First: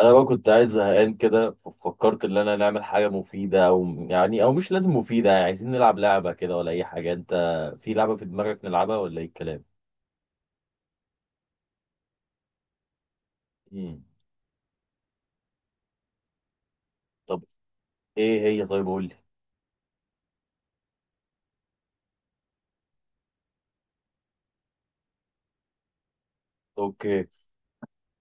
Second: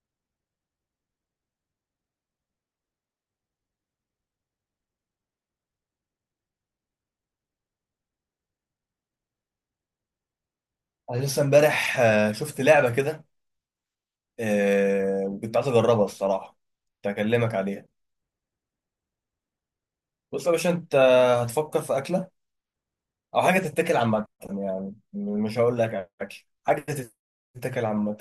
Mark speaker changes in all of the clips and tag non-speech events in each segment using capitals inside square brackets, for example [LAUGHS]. Speaker 1: انا بقى كنت قاعد زهقان كده، ففكرت ان انا نعمل حاجه مفيده. او مش لازم مفيده، يعني عايزين نلعب لعبه كده ولا اي حاجه. انت في لعبه في دماغك نلعبها ولا ايه الكلام؟
Speaker 2: انا لسه امبارح، شفت لعبه كده.
Speaker 1: امم.
Speaker 2: وكنت عايز اجربها الصراحه. كنت
Speaker 1: طب
Speaker 2: هكلمك عليها.
Speaker 1: ايه هي، طيب قول لي.
Speaker 2: بص يا باشا، انت هتفكر في اكله او حاجه تتاكل عامه، يعني مش هقول لك اكل حاجه
Speaker 1: اوكي.
Speaker 2: تتاكل عامه.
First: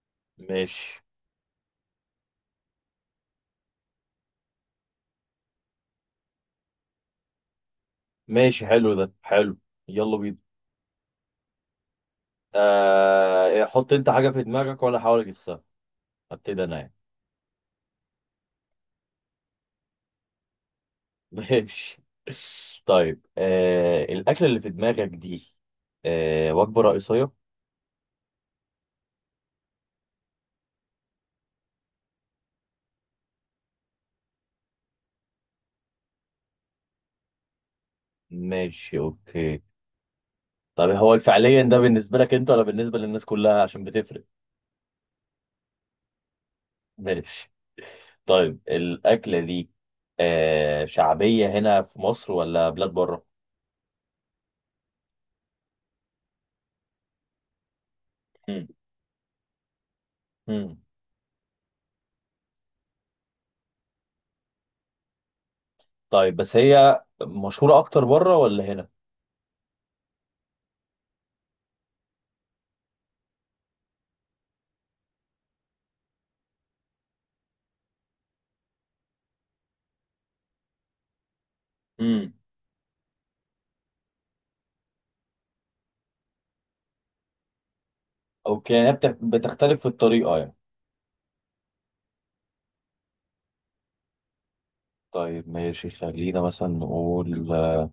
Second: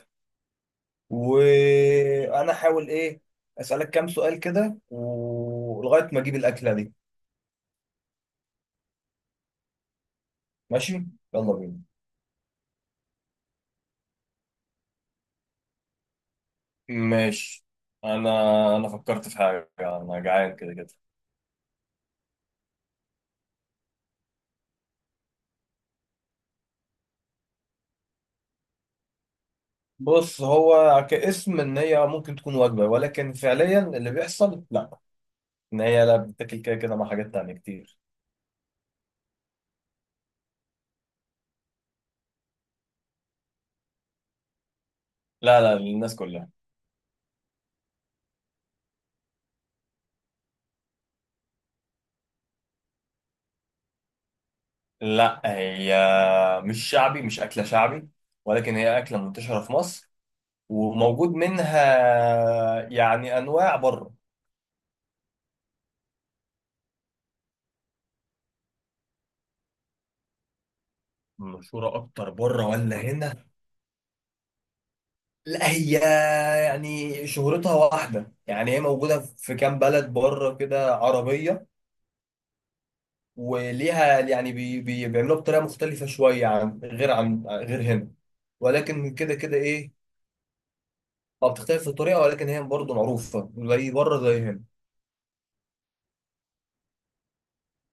Speaker 1: ماشي
Speaker 2: وانا هحاول ايه، اسالك كام سؤال كده ولغايه ما اجيب الاكله دي.
Speaker 1: ماشي، حلو ده حلو. يلا بينا.
Speaker 2: ماشي، يلا بينا.
Speaker 1: آه إيه، حط انت حاجه في دماغك وانا احاول اجسها. هبتدي انا يعني.
Speaker 2: ماشي. انا انا فكرت في حاجه، انا جعان كده كده.
Speaker 1: [LAUGHS] ماشي. طيب الاكله اللي في دماغك دي وجبه رئيسيه.
Speaker 2: بص، هو كاسم ان هي ممكن تكون وجبه، ولكن فعليا اللي بيحصل لا. ان هي لا بتاكل كده كده مع حاجات تانية كتير.
Speaker 1: ماشي اوكي. طب هو فعليا ده بالنسبة لك انت ولا بالنسبة للناس كلها عشان بتفرق.
Speaker 2: لا لا، للناس كلها.
Speaker 1: ماشي. طيب الأكلة دي شعبية هنا في مصر ولا بلاد بره؟
Speaker 2: لا هي، مش شعبي، مش اكله شعبي،
Speaker 1: مم.
Speaker 2: ولكن هي اكله منتشره في مصر.
Speaker 1: مم.
Speaker 2: وموجود منها يعني انواع بره.
Speaker 1: طيب بس هي مشهورة أكتر بره ولا هنا؟
Speaker 2: مشهوره اكتر بره ولا هنا؟ لا هي، يعني شهرتها واحده، يعني هي موجوده في كام بلد بره كده عربيه.
Speaker 1: مم.
Speaker 2: وليها يعني بيعملوها بطريقه مختلفه شويه عن غير هنا.
Speaker 1: أوكي، يعني هي
Speaker 2: ولكن كده كده
Speaker 1: بتختلف في
Speaker 2: ايه،
Speaker 1: الطريقة يعني.
Speaker 2: ما بتختلف في الطريقه، ولكن هي برضه معروفه زي بره زي هنا.
Speaker 1: طيب ماشي، خلينا مثلا نقول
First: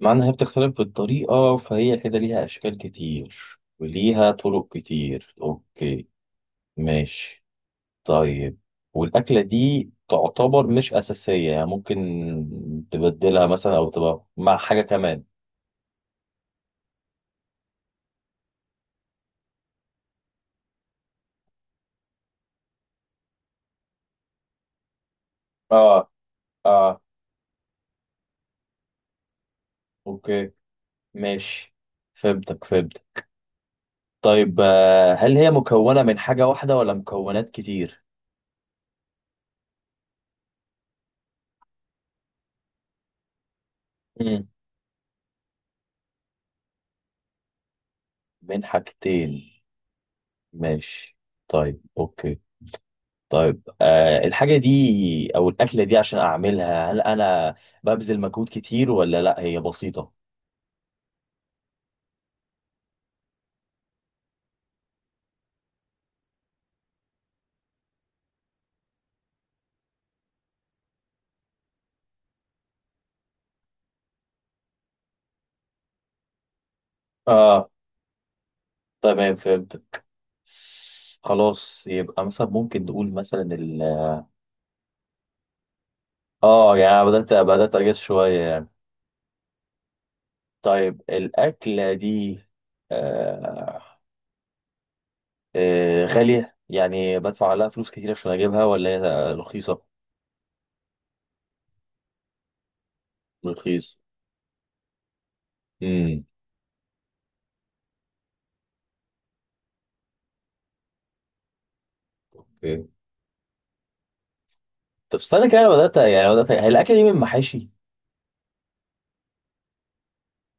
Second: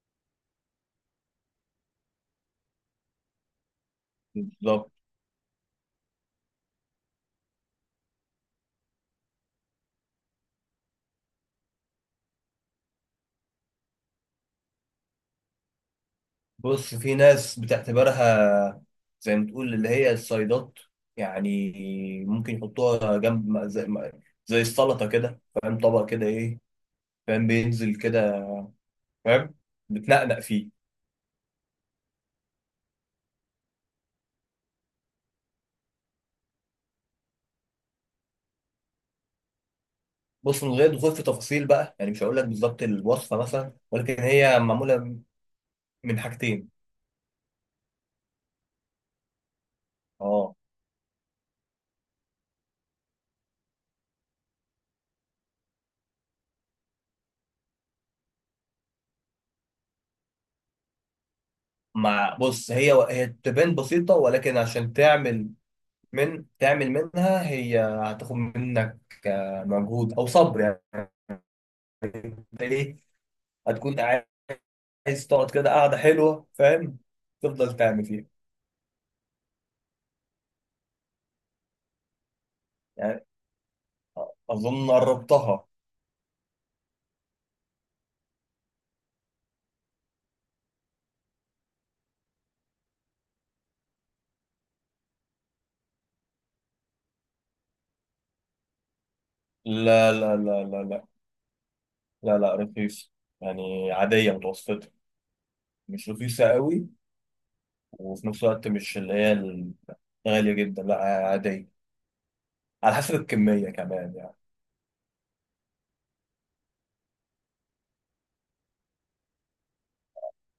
Speaker 1: معنى إن هي بتختلف في الطريقة، فهي كده ليها أشكال كتير وليها طرق
Speaker 2: بالظبط.
Speaker 1: كتير. أوكي ماشي. طيب، والأكلة دي تعتبر مش أساسية، يعني ممكن تبدلها مثلا أو تبقى مع حاجة كمان.
Speaker 2: بص، في ناس بتعتبرها زي ما تقول اللي هي الصيدات، يعني ممكن يحطوها جنب زي السلطه كده، فاهم؟ طبق
Speaker 1: آه.
Speaker 2: كده ايه،
Speaker 1: آه.
Speaker 2: فاهم؟ بينزل كده، فاهم. بتنقنق
Speaker 1: أوكي
Speaker 2: فيه.
Speaker 1: ماشي، فهمتك فهمتك. طيب هل هي مكونة من حاجة واحدة ولا مكونات كتير؟
Speaker 2: بص، من غير دخول في تفاصيل بقى، يعني مش هقول لك بالظبط الوصفه مثلا، ولكن
Speaker 1: مم.
Speaker 2: هي معموله من حاجتين.
Speaker 1: من حاجتين.
Speaker 2: اه.
Speaker 1: ماشي. طيب أوكي. طيب الحاجة دي أو الأكلة دي، عشان أعملها هل أنا ببذل مجهود كتير ولا لأ هي بسيطة؟
Speaker 2: مع بص، هي تبان بسيطة، ولكن عشان تعمل من تعمل منها، هي هتاخد منك مجهود او صبر يعني. انت ايه، هتكون عايز تقعد كده قاعدة حلوة، فاهم،
Speaker 1: آه.
Speaker 2: تفضل تعمل فيها.
Speaker 1: تمام فهمت. خلاص، يبقى مثلا ممكن نقول
Speaker 2: يعني
Speaker 1: مثلا ال.
Speaker 2: اظن قربتها.
Speaker 1: اه يعني أنا بدأت أجس شوية يعني. طيب الأكلة دي آه غالية، يعني بدفع لها فلوس كتير عشان أجيبها ولا هي رخيصة؟
Speaker 2: لا لا لا لا لا، لا لا، رخيص يعني،
Speaker 1: رخيص.
Speaker 2: عادية متوسطة. مش
Speaker 1: امم.
Speaker 2: رخيصة قوي، وفي نفس الوقت مش اللي هي الغالية جدا، لا عادية.
Speaker 1: اوكي.
Speaker 2: على حسب الكمية كمان يعني.
Speaker 1: طب استنى كده، أنا بدأت، يعني بدأت، هي الأكلة دي من محاشي؟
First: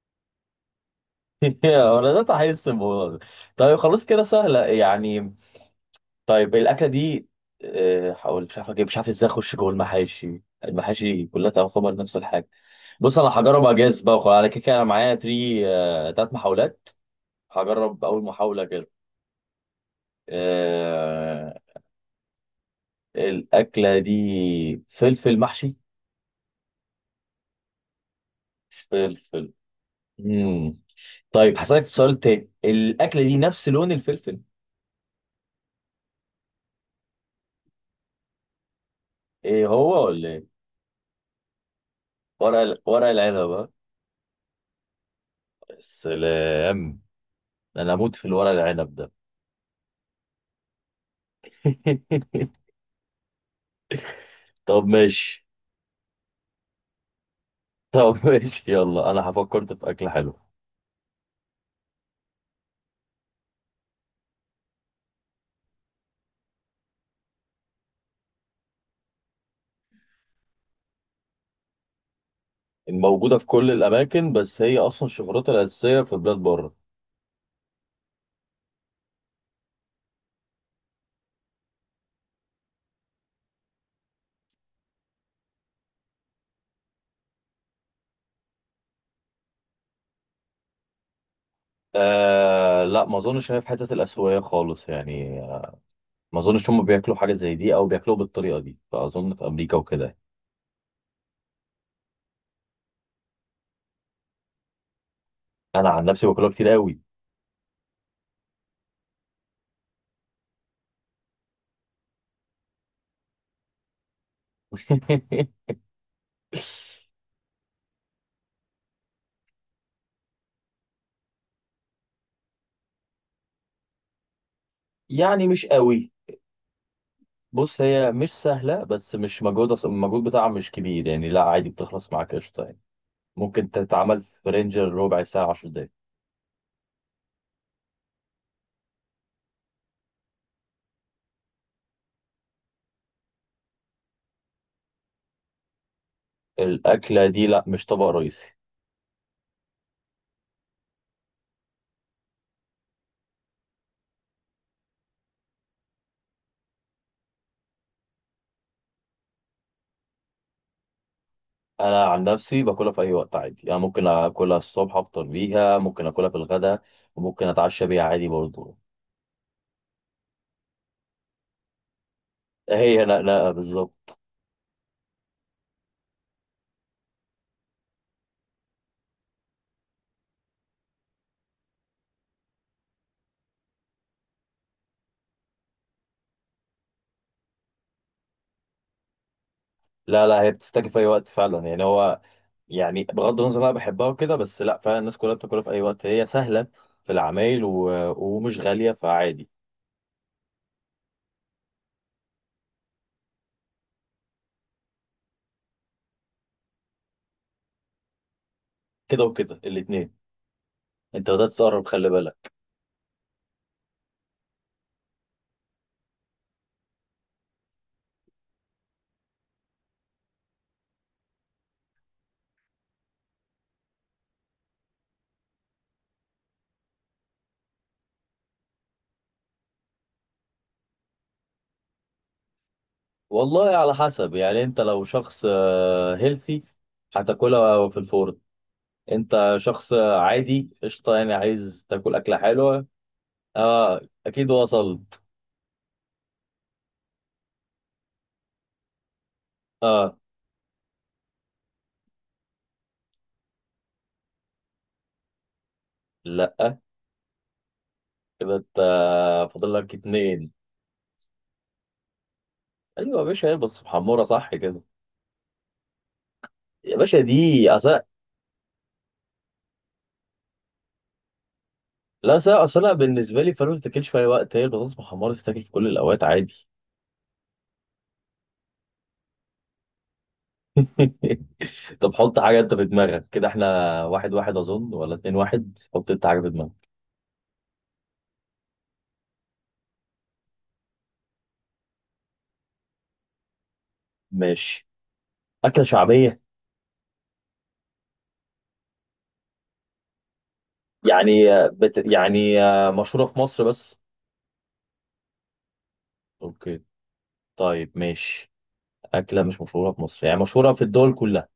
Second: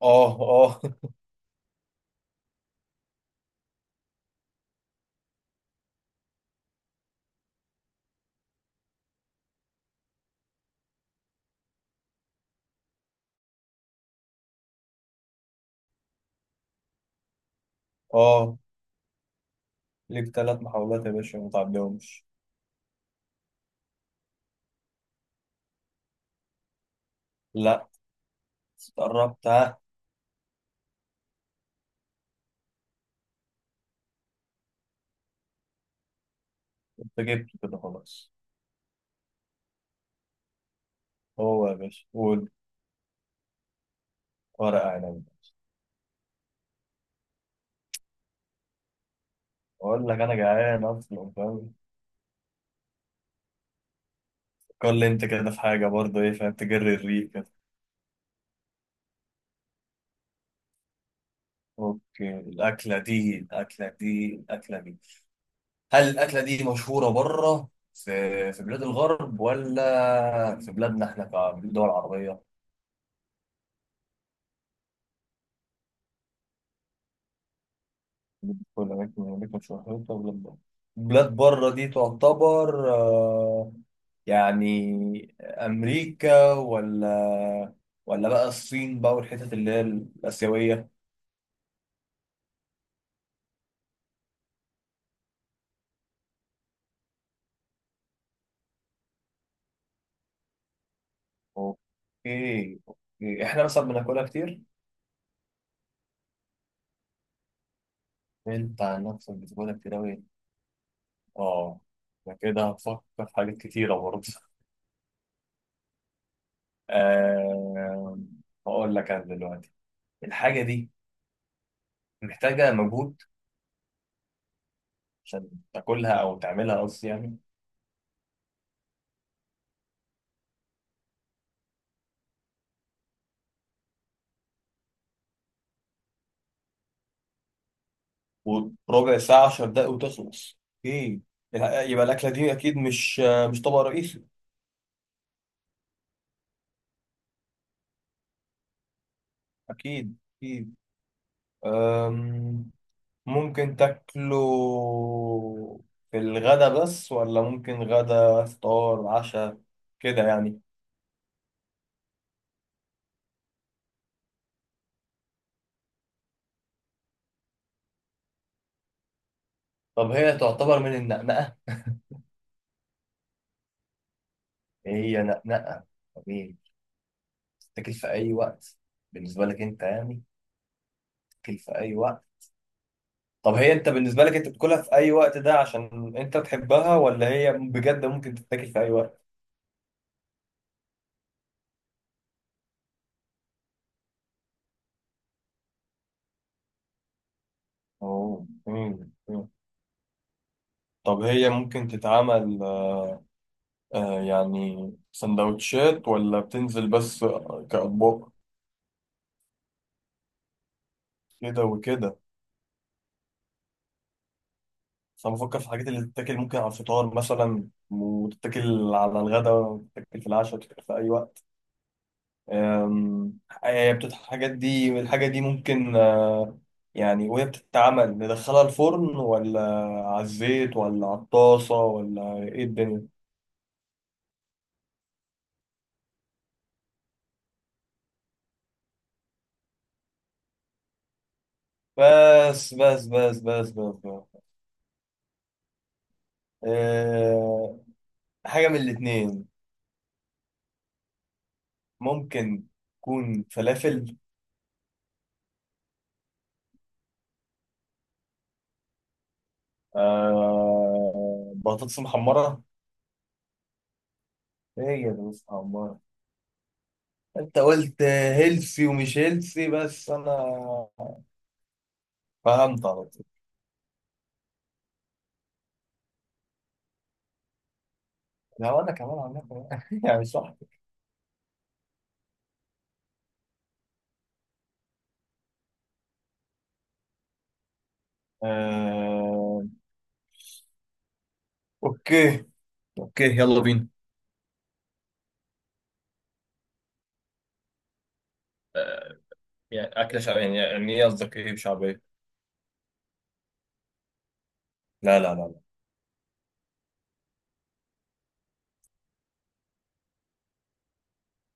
Speaker 2: اه اه [LAUGHS]
Speaker 1: [LAUGHS] أنا بدأت أحس الموضوع ده. طيب خلاص كده سهلة يعني. طيب الأكلة دي، هقول مش عارف أجيب، مش عارف إزاي أخش جوه المحاشي، المحاشي كلها تعتبر نفس الحاجة. بص انا هجرب اجاز بقى، وخلاص انا كده كده انا معايا 3 تلات محاولات. هجرب اول
Speaker 2: اه،
Speaker 1: محاوله كده.
Speaker 2: ليك 3 محاولات يا باشا، ما
Speaker 1: آه...
Speaker 2: تعديهمش.
Speaker 1: الاكله دي فلفل محشي.
Speaker 2: لا. قربت
Speaker 1: فلفل.
Speaker 2: ها.
Speaker 1: مم. طيب هسألك سؤال تاني، الاكله دي نفس لون الفلفل؟
Speaker 2: انت جبته كده خلاص.
Speaker 1: ايه هو ولا ايه؟
Speaker 2: هو يا باشا قول.
Speaker 1: ورق العنب ها؟
Speaker 2: ورقة عنب.
Speaker 1: يا سلام، انا اموت في الورق العنب ده.
Speaker 2: اقول لك انا جعان اصلا، فاهم.
Speaker 1: [LAUGHS] طب
Speaker 2: قول لي، انت
Speaker 1: ماشي.
Speaker 2: كده في حاجة برضه ايه، فاهم، تجري الريق كده.
Speaker 1: طب ماشي يلا، انا فكرت في اكله حلوه.
Speaker 2: اوكي، الاكلة دي، هل الاكلة دي مشهورة بره في بلاد الغرب، ولا في بلادنا احنا كدول عربية؟
Speaker 1: موجوده في كل الاماكن بس هي اصلا شهرتها الاساسيه في بلاد بره.
Speaker 2: في الأماكن، شهرتها بلاد بره. بلاد بره دي تعتبر يعني أمريكا، ولا بقى الصين بقى، والحتت اللي هي الآسيوية.
Speaker 1: آه لا، ما اظنش ان هي في حته الاسيويه خالص يعني، ما اظنش هم بياكلوا حاجه زي دي او بياكلوها بالطريقه دي، فاظن في امريكا وكده.
Speaker 2: أوكي أوكي، إحنا مثلا بناكلها كتير.
Speaker 1: انا عن نفسي باكلها كتير قوي.
Speaker 2: أنت عن نفسك بتاكلها كتير أوي. آه، أنا كده هفكر في حاجات كتيرة برضه.
Speaker 1: [LAUGHS]
Speaker 2: [LAUGHS] آه، هقول لك أنا دلوقتي الحاجة دي محتاجة مجهود
Speaker 1: يعني
Speaker 2: عشان
Speaker 1: مش قوي.
Speaker 2: تاكلها أو تعملها قصدي يعني.
Speaker 1: بص هي مش سهله، بس مش مجهود، المجهود بتاعها مش كبير يعني، لا عادي بتخلص معاك قشطه يعني، ممكن تتعمل في رينجر ربع ساعه 10 دقايق.
Speaker 2: وربع ساعة 10 دقايق وتخلص. ايه، يبقى الأكلة دي أكيد مش، مش طبق رئيسي.
Speaker 1: الاكله دي لا مش طبق رئيسي.
Speaker 2: أكيد أكيد. أم، ممكن تاكله في الغدا بس، ولا ممكن غدا فطار عشاء كده يعني؟
Speaker 1: انا عن نفسي باكلها في اي وقت عادي، انا ممكن اكلها الصبح افطر بيها، ممكن اكلها في الغداء، وممكن اتعشى بيها عادي برضه.
Speaker 2: طب هي تعتبر من النقنقة؟
Speaker 1: هي نقنقة بالظبط.
Speaker 2: هي نقنقة طبيعي، تاكل في أي وقت. بالنسبة لك أنت يعني، تاكل في أي وقت. طب هي، أنت بالنسبة لك أنت بتاكلها في أي وقت ده عشان أنت تحبها، ولا هي بجد ممكن تتاكل في أي وقت؟
Speaker 1: لا لا، هي بتفتكر في اي وقت فعلا يعني، هو يعني بغض النظر انا بحبها وكده، بس لا فعلا الناس كلها بتاكلها في اي وقت، هي سهلة في العمايل و...
Speaker 2: أوه.
Speaker 1: ومش غالية
Speaker 2: مم. مم.
Speaker 1: فعادي.
Speaker 2: طب هي ممكن تتعمل يعني سندوتشات، ولا بتنزل بس كأطباق؟
Speaker 1: كده وكده الاتنين، انت بدأت
Speaker 2: كده
Speaker 1: تقرب خلي
Speaker 2: وكده،
Speaker 1: بالك.
Speaker 2: بس أنا بفكر في الحاجات اللي تتاكل ممكن على الفطار مثلا، وتتاكل على الغداء، وتتاكل في العشاء، وتتاكل في أي وقت. الحاجات دي الحاجة دي ممكن آه يعني، وهي بتتعمل ندخلها الفرن، ولا على الزيت، ولا على الطاسة، ولا إيه الدنيا؟
Speaker 1: والله على حسب، يعني انت لو شخص هيلثي هتاكلها في الفرن. انت شخص عادي قشطة، يعني عايز تاكل أكلة
Speaker 2: بس
Speaker 1: حلوة.
Speaker 2: بس بس بس بس،
Speaker 1: اه
Speaker 2: بس.
Speaker 1: اكيد وصلت.
Speaker 2: آه، حاجة من الاتنين.
Speaker 1: اه
Speaker 2: ممكن تكون فلافل.
Speaker 1: لا، كده انت فاضل لك اتنين.
Speaker 2: آه، بطاطس محمرة.
Speaker 1: ايوه يا باشا، هي بس محمره صح كده؟
Speaker 2: هي بطاطس محمرة.
Speaker 1: يا باشا
Speaker 2: انت
Speaker 1: دي اصل.
Speaker 2: قلت هيلثي ومش هيلثي، بس انا
Speaker 1: لا اصل
Speaker 2: فهمت
Speaker 1: أنا
Speaker 2: على طول.
Speaker 1: بالنسبه لي فلوس تاكل في اي وقت، هي البطاطس محمره تتاكل في كل الاوقات عادي.
Speaker 2: لو انا كمان عملت [LAUGHS] يعني صح.
Speaker 1: [LAUGHS] طب حط حاجه انت في دماغك كده، احنا واحد واحد اظن ولا اتنين، واحد حط انت حاجه في دماغك.
Speaker 2: آه اوكي اوكي، يلا بينا.
Speaker 1: ماشي. اكله شعبيه.
Speaker 2: آه يعني اكلة شعبية، يعني ايه قصدك ايه
Speaker 1: يعني
Speaker 2: بشعبية؟
Speaker 1: يعني مشهوره في مصر بس.
Speaker 2: لا لا لا لا.
Speaker 1: اوكي. طيب ماشي. اكله مش مشهوره في مصر، يعني مشهوره في الدول كلها.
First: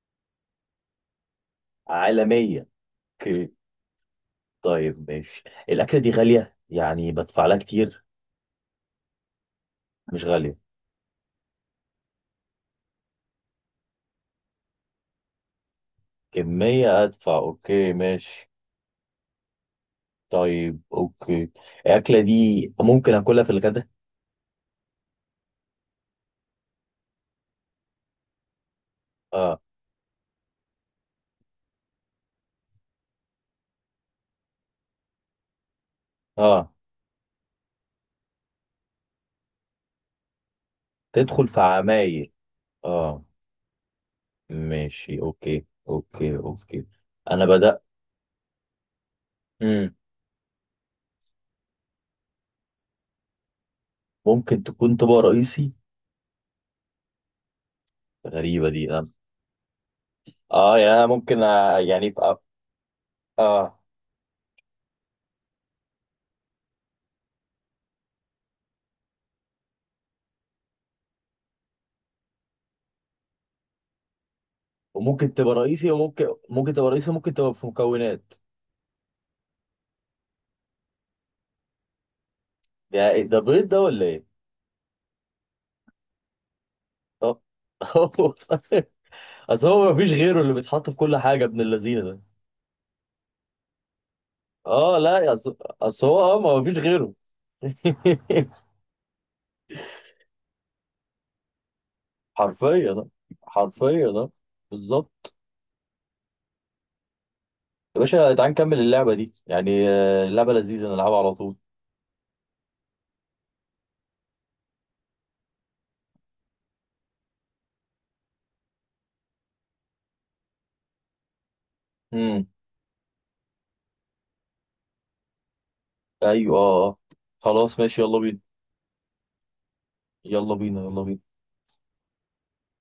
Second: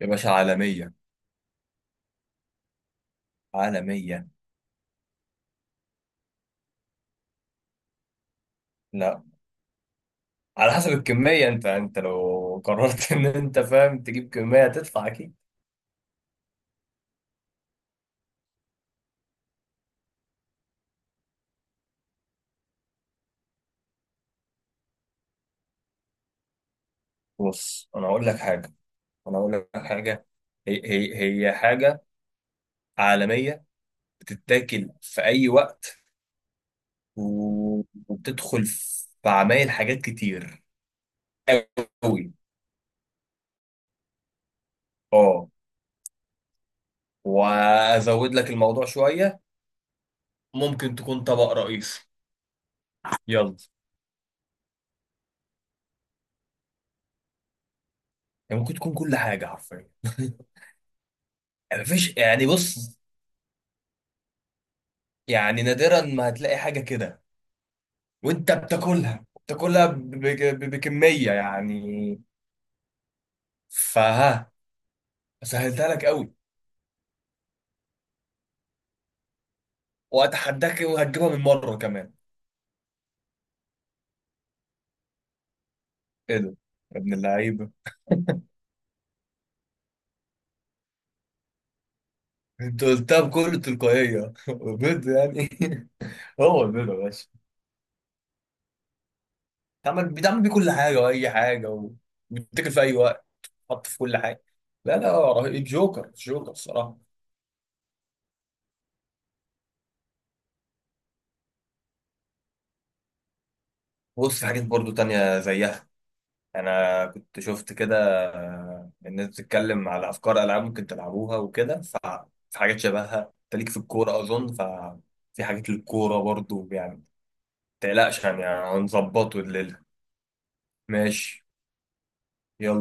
Speaker 2: يا باشا عالمية.
Speaker 1: عالميه. اوكي.
Speaker 2: عالمية.
Speaker 1: طيب ماشي. الاكله دي غاليه يعني بدفع لها كتير.
Speaker 2: لا،
Speaker 1: مش غاليه.
Speaker 2: على حسب الكمية، انت لو قررت [LAUGHS] ان انت فاهم تجيب كمية هتدفع اكيد.
Speaker 1: كمية أدفع أوكي ماشي. طيب أوكي. الأكلة دي ممكن أكلها في الغداء؟
Speaker 2: بص، انا اقول لك حاجه انا اقول
Speaker 1: آه.
Speaker 2: لك حاجه هي هي هي حاجه عالميه، بتتاكل في اي وقت،
Speaker 1: آه
Speaker 2: و- وبتدخل في عمايل حاجات كتير
Speaker 1: تدخل في
Speaker 2: قوي.
Speaker 1: عمايل. آه ماشي
Speaker 2: اه،
Speaker 1: أوكي أوكي أوكي. أنا بدأ.
Speaker 2: وازود لك الموضوع شويه.
Speaker 1: مم.
Speaker 2: ممكن تكون طبق رئيسي. يلا.
Speaker 1: ممكن تكون طبق رئيسي.
Speaker 2: يعني
Speaker 1: غريبة
Speaker 2: ممكن
Speaker 1: دي
Speaker 2: تكون
Speaker 1: أنا.
Speaker 2: كل حاجه حرفيا.
Speaker 1: يعني أنا ممكن
Speaker 2: [LAUGHS]
Speaker 1: يعني
Speaker 2: مفيش،
Speaker 1: في
Speaker 2: يعني بص،
Speaker 1: آه.
Speaker 2: يعني نادرا ما هتلاقي حاجه كده، وانت بتاكلها بكميه يعني، فها.
Speaker 1: وممكن تبقى
Speaker 2: سهلتها
Speaker 1: رئيسي،
Speaker 2: لك
Speaker 1: وممكن
Speaker 2: قوي،
Speaker 1: ممكن تبقى رئيسي، ممكن تبقى في مكونات.
Speaker 2: واتحداك وهتجيبها بالمره كمان.
Speaker 1: ده إيه ده، بيض ده ولا إيه؟
Speaker 2: ايه ده يا ابن
Speaker 1: آه.
Speaker 2: اللعيبه.
Speaker 1: [LAUGHS] هو صح. أصل هو مفيش غيره اللي بيتحط في كل حاجة ابن اللذينة ده.
Speaker 2: انت قلتها بكل تلقائيه [LAUGHS]
Speaker 1: اه
Speaker 2: بجد
Speaker 1: لا يا
Speaker 2: يعني.
Speaker 1: اصل، أصل هو
Speaker 2: [LAUGHS]
Speaker 1: ما
Speaker 2: هو
Speaker 1: هو فيش
Speaker 2: البيض يا
Speaker 1: غيره.
Speaker 2: باشا.
Speaker 1: [LAUGHS]
Speaker 2: بيتعمل بيه كل حاجه واي حاجه، و- وبيتاكل في
Speaker 1: حرفيا
Speaker 2: اي
Speaker 1: ده
Speaker 2: وقت. حط في
Speaker 1: حرفيا
Speaker 2: كل
Speaker 1: ده.
Speaker 2: حاجه. لا لا،
Speaker 1: بالظبط.
Speaker 2: رهيب، جوكر، جوكر الصراحه.
Speaker 1: يا باشا تعال نكمل اللعبه دي يعني، اللعبه لذيذه نلعبها على طول.
Speaker 2: بص، في حاجات برضو تانية زيها، أنا كنت شفت كده. الناس بتتكلم على أفكار ألعاب ممكن تلعبوها وكده،
Speaker 1: امم.
Speaker 2: ففي حاجات شبهها. أنت ليك في الكورة أظن، ففي حاجات للكورة
Speaker 1: ايوه اه
Speaker 2: برضو
Speaker 1: آه.
Speaker 2: يعني.
Speaker 1: خلاص ماشي يلا
Speaker 2: متقلقش،
Speaker 1: بينا.
Speaker 2: يعني هنظبطه.
Speaker 1: يلا بينا يلا بينا.
Speaker 2: ماشي، يلا.